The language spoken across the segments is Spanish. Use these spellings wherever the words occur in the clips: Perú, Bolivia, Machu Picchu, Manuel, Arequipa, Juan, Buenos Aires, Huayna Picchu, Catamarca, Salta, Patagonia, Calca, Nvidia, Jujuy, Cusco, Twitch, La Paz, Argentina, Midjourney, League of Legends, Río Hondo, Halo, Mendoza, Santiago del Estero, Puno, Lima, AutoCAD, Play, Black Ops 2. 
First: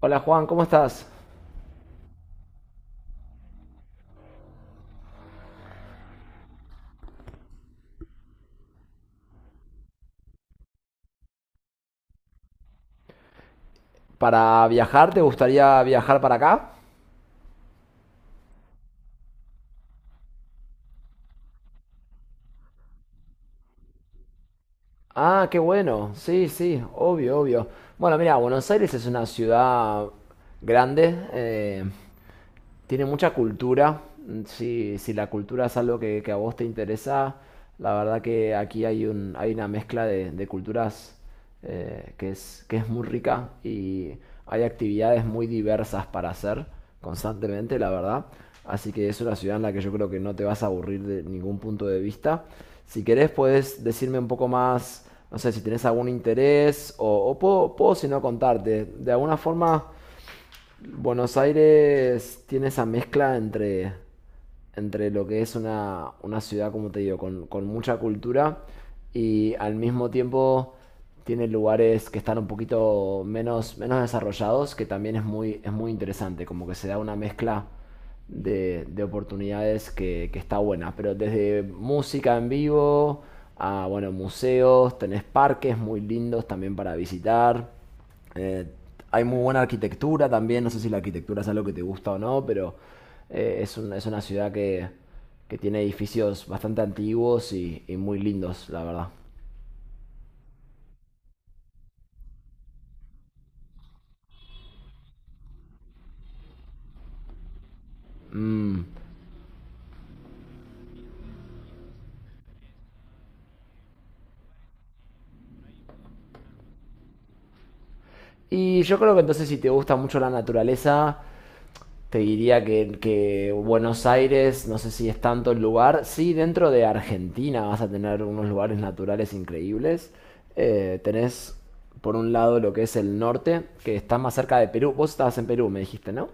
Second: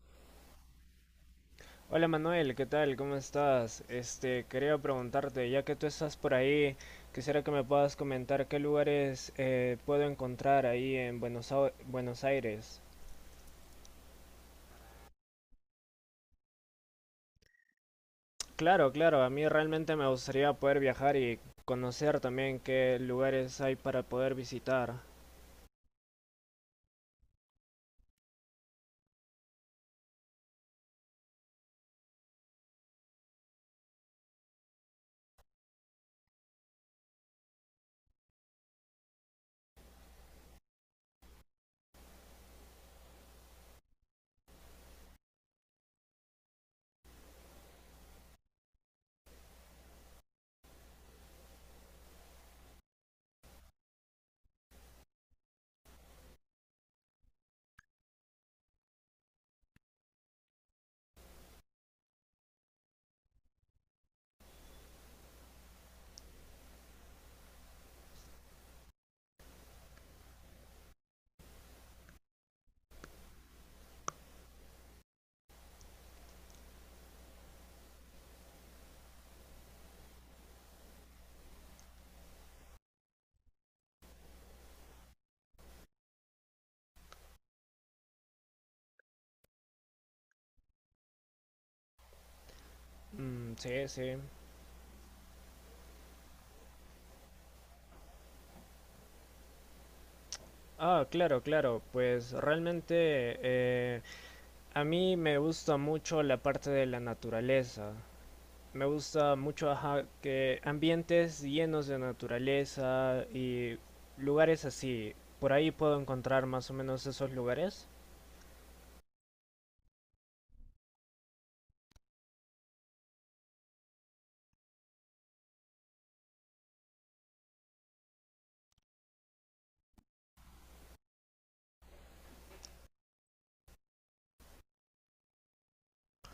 Hola Juan, ¿cómo estás? Hola Manuel, ¿qué tal? ¿Cómo estás? Quería preguntarte, ya que tú estás por ahí, quisiera que me puedas comentar qué lugares puedo encontrar ahí en Buenos Aires. ¿Para viajar? ¿Te gustaría viajar para acá? Claro, claro, a mí realmente me gustaría poder viajar y conocer también qué lugares hay para poder visitar. Ah, qué bueno. Sí, sí, obvio, obvio. Bueno, mira, Buenos Aires es una ciudad grande. Tiene mucha cultura. Si la cultura es algo que a vos te interesa, la verdad que aquí hay una mezcla de culturas, que es muy rica y hay actividades muy diversas para hacer constantemente, la verdad. Así que es una ciudad en la que yo creo que no te vas a aburrir de ningún punto de vista. Si querés, puedes decirme un poco más, no sé, si tenés algún interés o puedo si no contarte. De alguna forma, Buenos Aires tiene esa mezcla entre lo que es una ciudad, como te digo, con mucha cultura, y al mismo tiempo tiene lugares que están un poquito menos desarrollados, que también es muy interesante, como que se da una mezcla de oportunidades que está buena. Pero desde música en vivo a, bueno, museos, tenés parques muy lindos también para visitar. Hay muy buena arquitectura también, no sé si la arquitectura es algo que te gusta o no, pero Mm, sí, es sí. una ciudad que tiene edificios bastante antiguos y muy lindos, la verdad. Ah, claro, claro, pues realmente eh, a mí me gusta mucho la parte de la naturaleza. Mm. Me gusta mucho, ajá, que ambientes llenos de naturaleza y lugares así. Por ahí puedo encontrar más o menos esos lugares. Y yo creo que entonces, si te gusta mucho la naturaleza, te diría que Buenos Aires, no sé si es tanto el lugar, sí, dentro de Argentina vas a tener unos lugares naturales increíbles. Tenés por un lado lo que es el norte, que está más cerca de Perú. Vos estabas en Perú, me dijiste, ¿no?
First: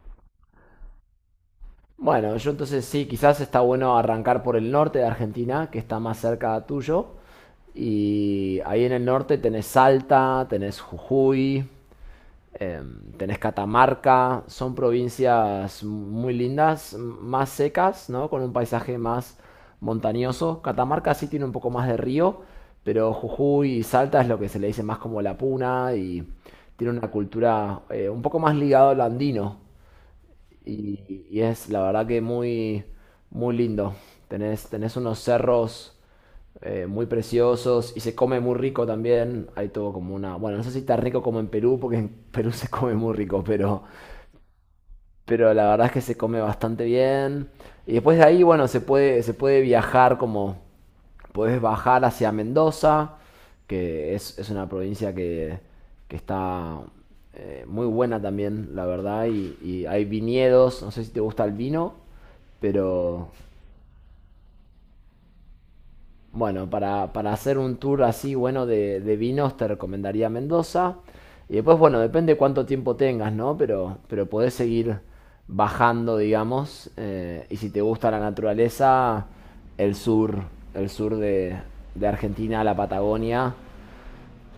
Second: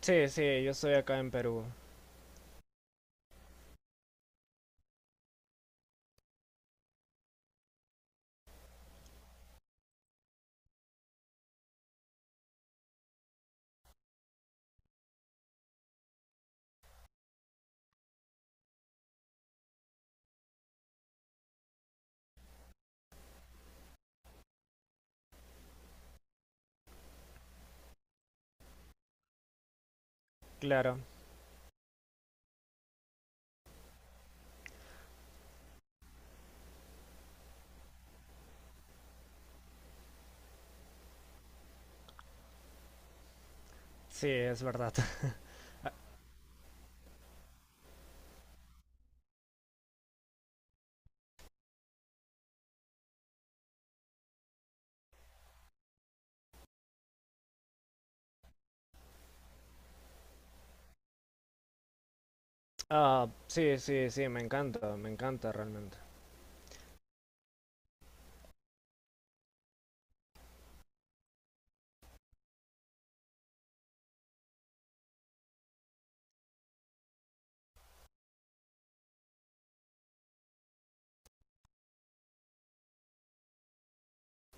Sí, sí, yo estoy acá en Perú, Bueno, yo entonces sí, quizás está bueno arrancar por el norte de Argentina, que está más cerca tuyo. Y ahí en el norte tenés Salta, tenés Jujuy, tenés Catamarca. Son provincias muy lindas, más secas, ¿no? Con un paisaje más montañoso. Catamarca sí tiene un poco más de río, pero Jujuy y Salta es lo que se le dice más como la puna, y tiene una cultura un poco más ligada a lo andino. claro. Y es la verdad que muy, muy lindo. Tenés unos cerros muy preciosos, y se come muy rico también. Hay todo como una. Bueno, no sé si tan rico como en Perú, porque en Perú se come muy rico, pero, Sí, es verdad. pero la verdad es que se come bastante bien. Y después de ahí, bueno, se puede viajar como podés bajar hacia Mendoza, que es una provincia que está muy buena también, la verdad, y hay viñedos, no sé si te gusta el vino, Ah, pero sí, sí, sí, me encanta realmente. bueno, para hacer un tour así bueno de vinos te recomendaría Mendoza. Y después, bueno, depende cuánto tiempo tengas, ¿no? Pero podés seguir bajando, digamos. Y si te gusta la naturaleza, el sur, el sur de Argentina, la Patagonia.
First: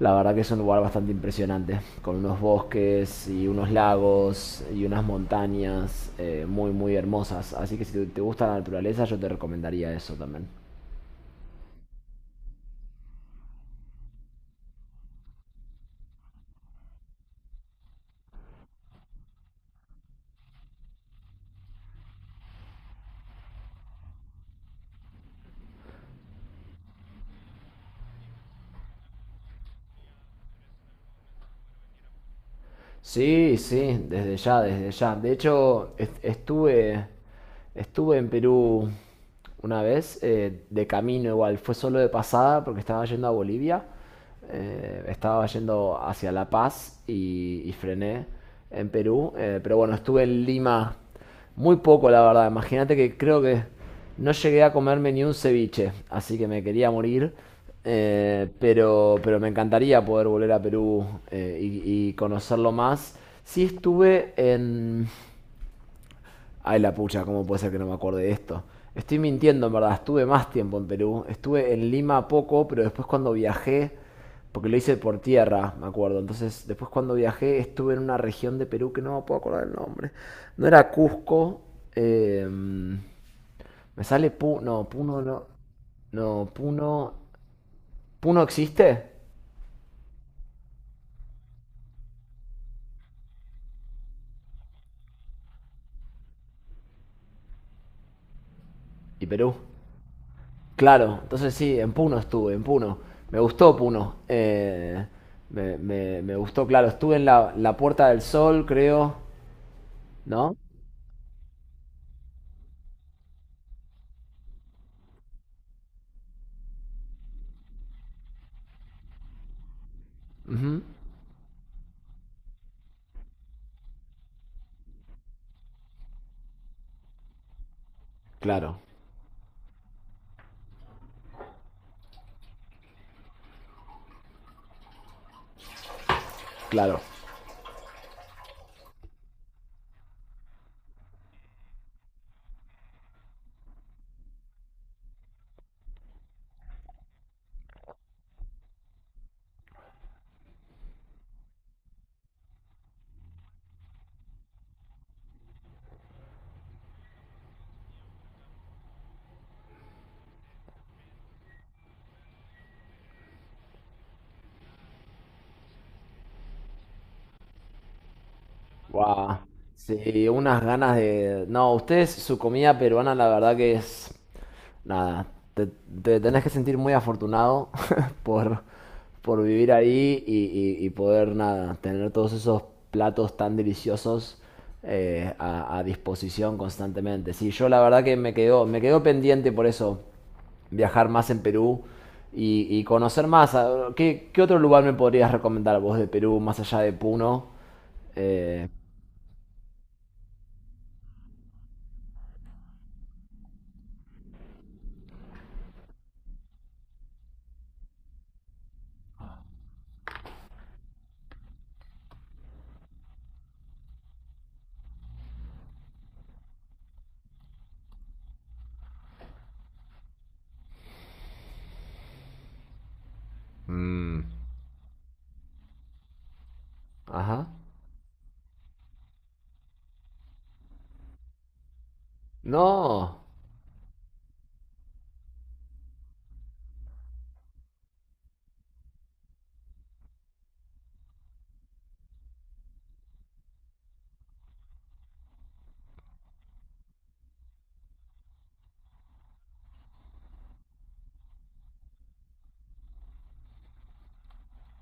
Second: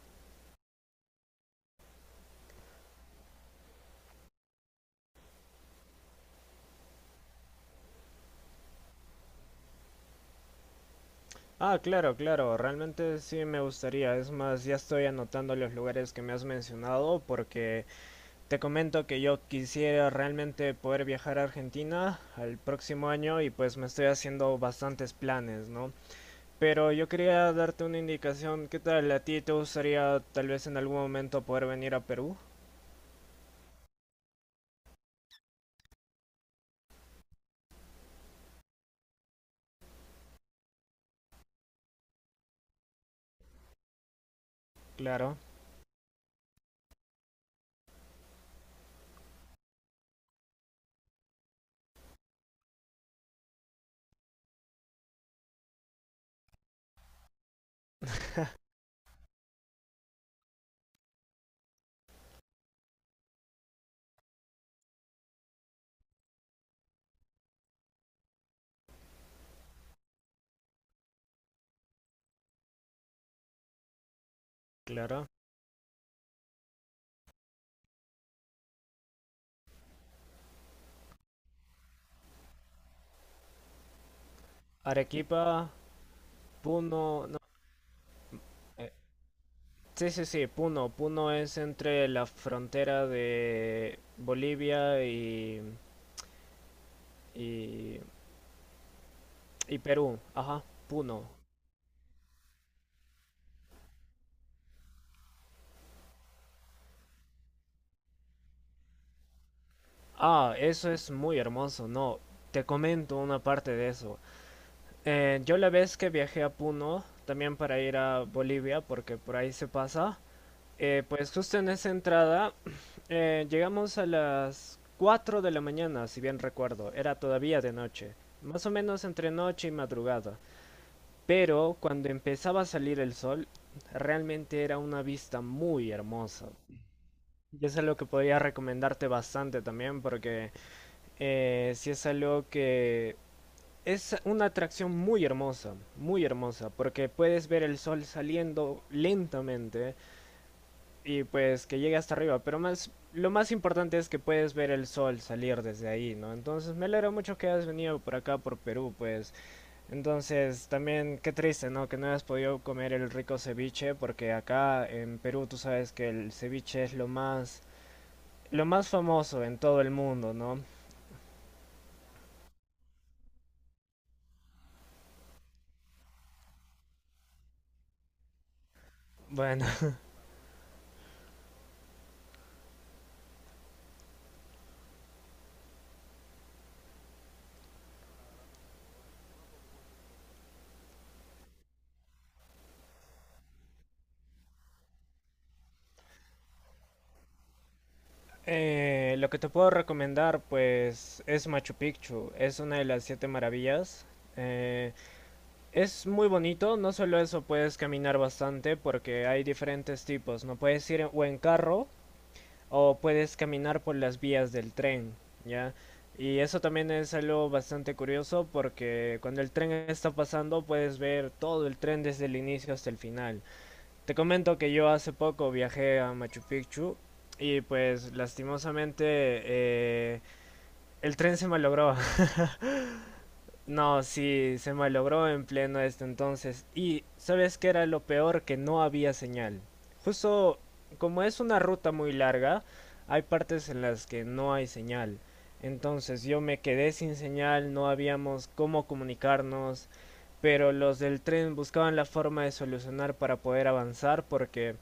La verdad que es un lugar bastante impresionante, con unos bosques y unos lagos y unas montañas muy muy hermosas. Así que si gusta la naturaleza, yo te recomendaría eso también. Ah, claro, claro, realmente sí me gustaría. Es más, ya estoy anotando los lugares que me has mencionado porque te comento que yo quisiera realmente poder viajar a Argentina al próximo año y pues me estoy haciendo bastantes planes, ¿no? Pero yo quería darte una indicación, ¿qué tal? ¿A ti te gustaría tal vez en algún momento poder venir a Perú? Sí, sí, desde ya, desde ya. De hecho, estuve en Perú una vez, de camino igual, fue solo de pasada porque estaba yendo a Bolivia, Claro, estaba yendo hacia La Paz y frené en Perú. Pero bueno, estuve en Lima muy poco, la verdad. Imagínate que creo que no llegué a comerme ni un ceviche, así que me quería morir. Eh, pero, pero me encantaría poder volver a Perú, y conocerlo más. Sí estuve en, ay, la pucha, ¿cómo puede ser que no me acuerde de esto? Estoy mintiendo, en verdad. Estuve más tiempo en Perú. Estuve en Lima poco, pero después, cuando viajé, porque lo hice por claro. tierra, me acuerdo. Entonces, después cuando viajé, estuve en una región de Perú que no me puedo acordar el nombre. No era Cusco. Me sale Puno. No, Puno no. Arequipa, No, Puno. Puno, no. ¿Puno existe? eh, sí, sí, sí, Puno. Puno es entre la frontera de Bolivia y, y, ¿Y Perú? y Perú. Ajá, Claro, Puno. entonces sí, en Puno estuve, en Puno. Me gustó Puno. Me gustó, claro. Estuve en la Puerta del Sol, creo, Ah, ¿no? eso es muy hermoso, no, te comento una parte de eso. Yo la vez que viajé a Puno, también para ir a Bolivia, porque por ahí se pasa, Ujú. Pues justo en esa entrada llegamos a las 4 de la mañana, si bien recuerdo, era todavía de noche, más o Claro, menos entre noche y madrugada, pero cuando empezaba a salir el sol, realmente era una vista muy hermosa. claro. Y eso es lo que podría recomendarte bastante también, porque... sí es algo que es una atracción muy hermosa, porque puedes ver el sol saliendo lentamente y pues que llegue hasta arriba, pero más lo más importante es que puedes ver el sol salir desde ahí, ¿no? Entonces me alegro mucho que hayas venido por acá, por Perú, pues. Entonces también qué triste, ¿no? Que no hayas podido comer el rico ceviche, porque acá en Perú tú sabes que el ceviche es lo más Guau. famoso en todo el Sí, mundo, ¿no? unas ganas de. No, ustedes, su comida peruana, la verdad que es. Nada, te, te tenés que sentir muy afortunado por, por Bueno, vivir ahí y poder, nada, tener todos esos platos tan deliciosos, a disposición constantemente. Sí, yo la verdad que me quedó pendiente por eso viajar más en Perú y conocer más. ¿Qué otro lugar me podrías recomendar vos de Perú, más allá de Puno? Eh, lo que te puedo recomendar, pues, es Machu Picchu. Es una de las siete maravillas. Eh, es muy bonito, no solo eso, puedes caminar bastante porque hay diferentes tipos, ¿no? Puedes ir o en carro o puedes caminar por las vías del tren, ¿ya? Y eso también es algo bastante curioso porque cuando el tren está pasando puedes ver todo el tren desde el inicio hasta el final. Te Mm, comento que yo hace poco viajé a Machu Picchu ajá. y pues lastimosamente el tren se malogró. No, No, sí, se malogró en pleno este entonces. Y sabes que era lo peor, que no había señal. Justo como es una ruta muy larga, hay partes en las que no hay señal. Entonces yo me quedé sin señal, no habíamos cómo comunicarnos, pero los del tren buscaban la forma de solucionar para poder avanzar porque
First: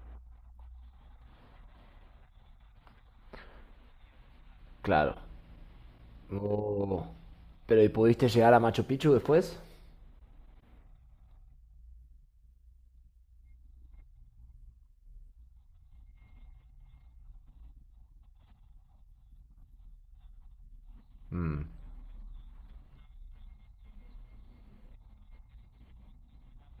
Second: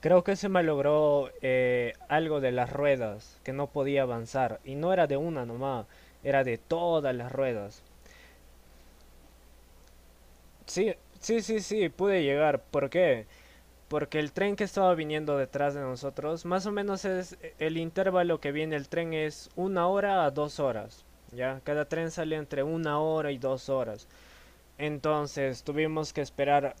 creo que se me logró algo de las ruedas, que no podía avanzar. Y no era claro. de una nomás, era de Oh. todas las ruedas. Pero ¿y pudiste llegar a Machu Picchu después? Sí, sí, sí, sí, pude llegar. ¿Por qué? Porque el tren que estaba viniendo detrás de nosotros, más o menos es el intervalo que viene el tren, es una hora a dos horas. ¿Ya? Cada tren sale entre una hora y dos horas. Entonces tuvimos que esperar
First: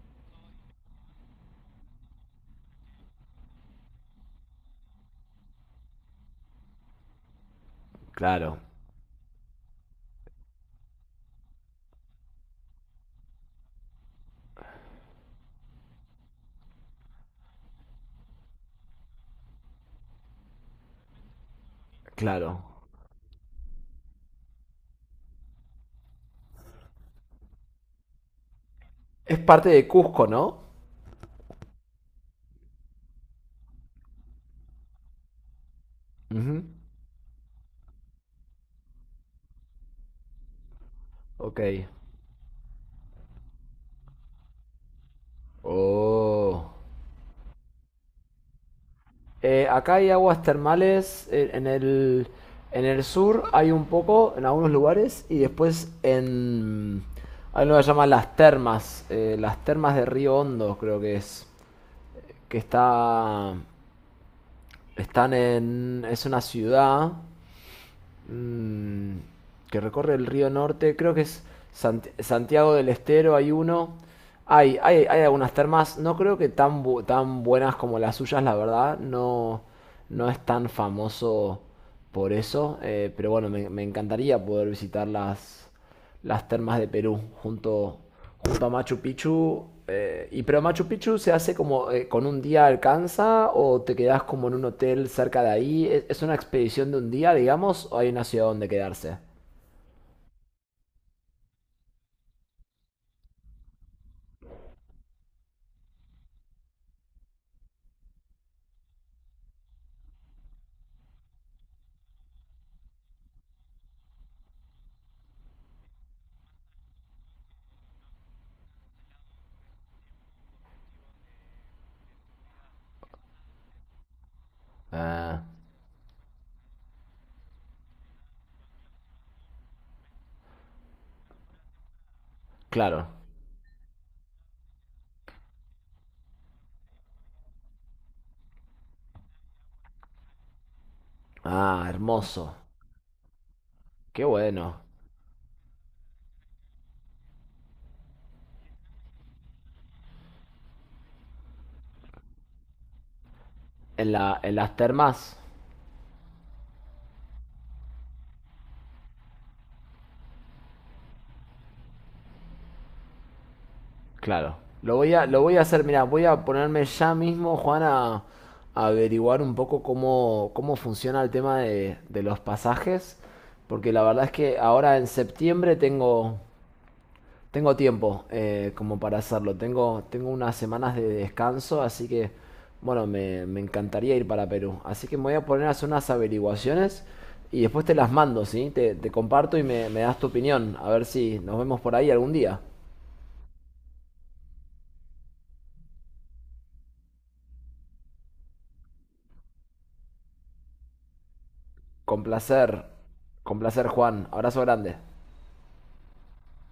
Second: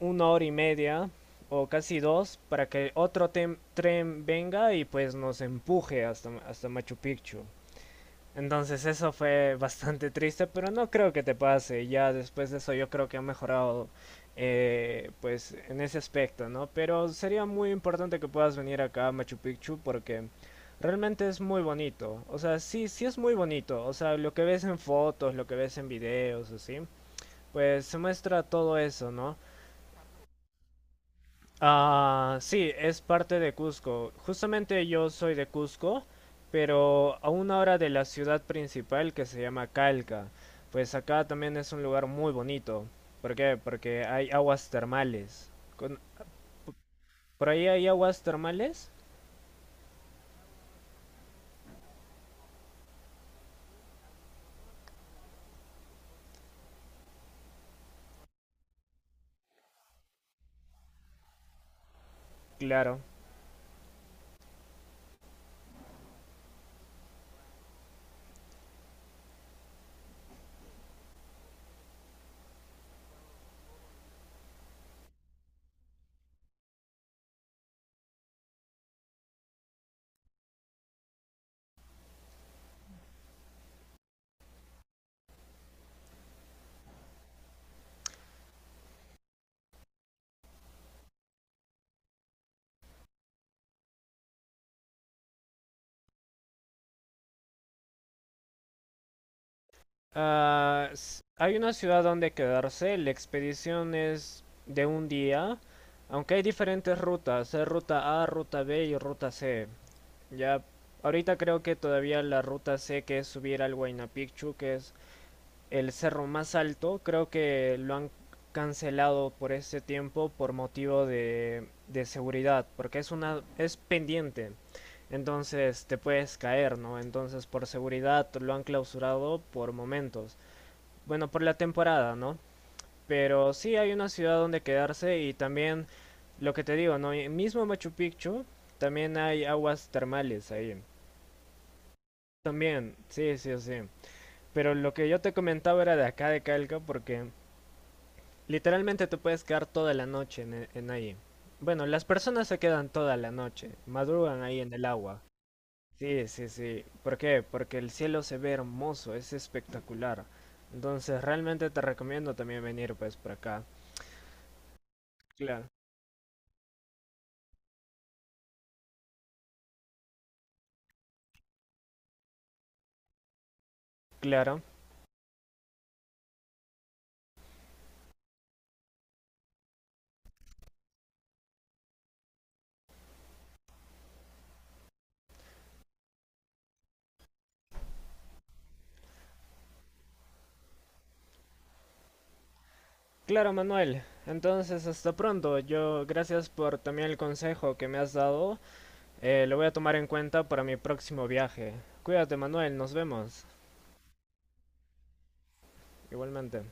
una hora y media o casi dos para que otro tren venga y pues nos empuje hasta, hasta Machu Picchu. Claro, Entonces eso fue bastante triste, pero no creo que te pase. Ya después de eso yo creo que ha mejorado pues en ese aspecto, ¿no? Pero sería muy importante que puedas venir acá a Machu Picchu porque realmente es muy bonito. O claro. sea, sí, sí es muy bonito. O sea, lo que ves en fotos, lo que ves en videos, así pues se muestra todo eso, ¿no? Es parte de Cusco, ¿no? Ah, sí, es parte de Cusco. Justamente yo soy de Cusco, Ujú. pero a una hora de la ciudad principal que se llama Calca. Pues acá también Ok. es un lugar muy bonito. ¿Por qué? Porque hay aguas termales. Con- Oh. ¿Por ahí hay aguas termales? Acá hay aguas termales, en el sur, hay un poco en algunos lugares, y después en. Hay lo que se llama las termas de Río Hondo, creo que es, que Claro. está, están en. Es una ciudad mm, que recorre el río Norte, creo que es Santiago del Estero, hay uno. Hay algunas termas, no creo que tan buenas como las suyas, la verdad. No, no es tan famoso por eso, pero bueno, me encantaría poder visitarlas, las termas de Perú, junto a Machu Picchu. Pero Machu Picchu se hace como con un día alcanza, o te quedas como en un hotel cerca de ahí. ¿Es una expedición de un día, digamos, o hay una ciudad donde quedarse? Hay una ciudad donde quedarse. La expedición es de un día. Aunque hay diferentes rutas. Hay ruta A, ruta B y ruta C. Ya, ahorita creo que todavía la ruta C, que es subir al Huayna Picchu, que es el cerro más alto, creo que lo han cancelado por este tiempo por motivo de seguridad, porque es una es pendiente. Ah, Entonces te puedes caer, ¿no? Entonces por seguridad lo han clausurado por momentos. Bueno, por la temporada, ¿no? claro. Pero sí hay una ciudad donde quedarse y también lo que te digo, ¿no? Mismo Machu Picchu, también hay aguas termales ahí. Ah, hermoso. También, sí, sí, sí. Qué Pero bueno. lo que yo te comentaba era de acá de Calca, porque literalmente te puedes quedar toda la noche en ahí. Bueno, las personas se quedan toda la noche, madrugan En ahí en las el agua. termas. Sí, sí, sí. ¿Por qué? Porque el cielo se ve hermoso, es espectacular. Entonces, realmente te recomiendo también venir pues por acá. Claro. Lo voy a Claro. hacer, mirá, voy a ponerme ya mismo, Juan, a averiguar un poco cómo funciona el tema de los pasajes, porque la verdad es que Claro. ahora en septiembre tengo tiempo, como para hacerlo. Tengo unas semanas de descanso, así que, bueno, me encantaría ir para Perú. Así que me voy a poner a hacer unas averiguaciones, y después te las mando, ¿sí? Te comparto y me das tu opinión, a ver si nos vemos por ahí algún día. Claro, Manuel. Entonces, hasta pronto. Yo, gracias por también el consejo que me has dado. Lo voy a tomar en cuenta para mi próximo viaje. Con Cuídate, Manuel, placer. nos vemos. Con placer, Juan. Abrazo grande. Igualmente.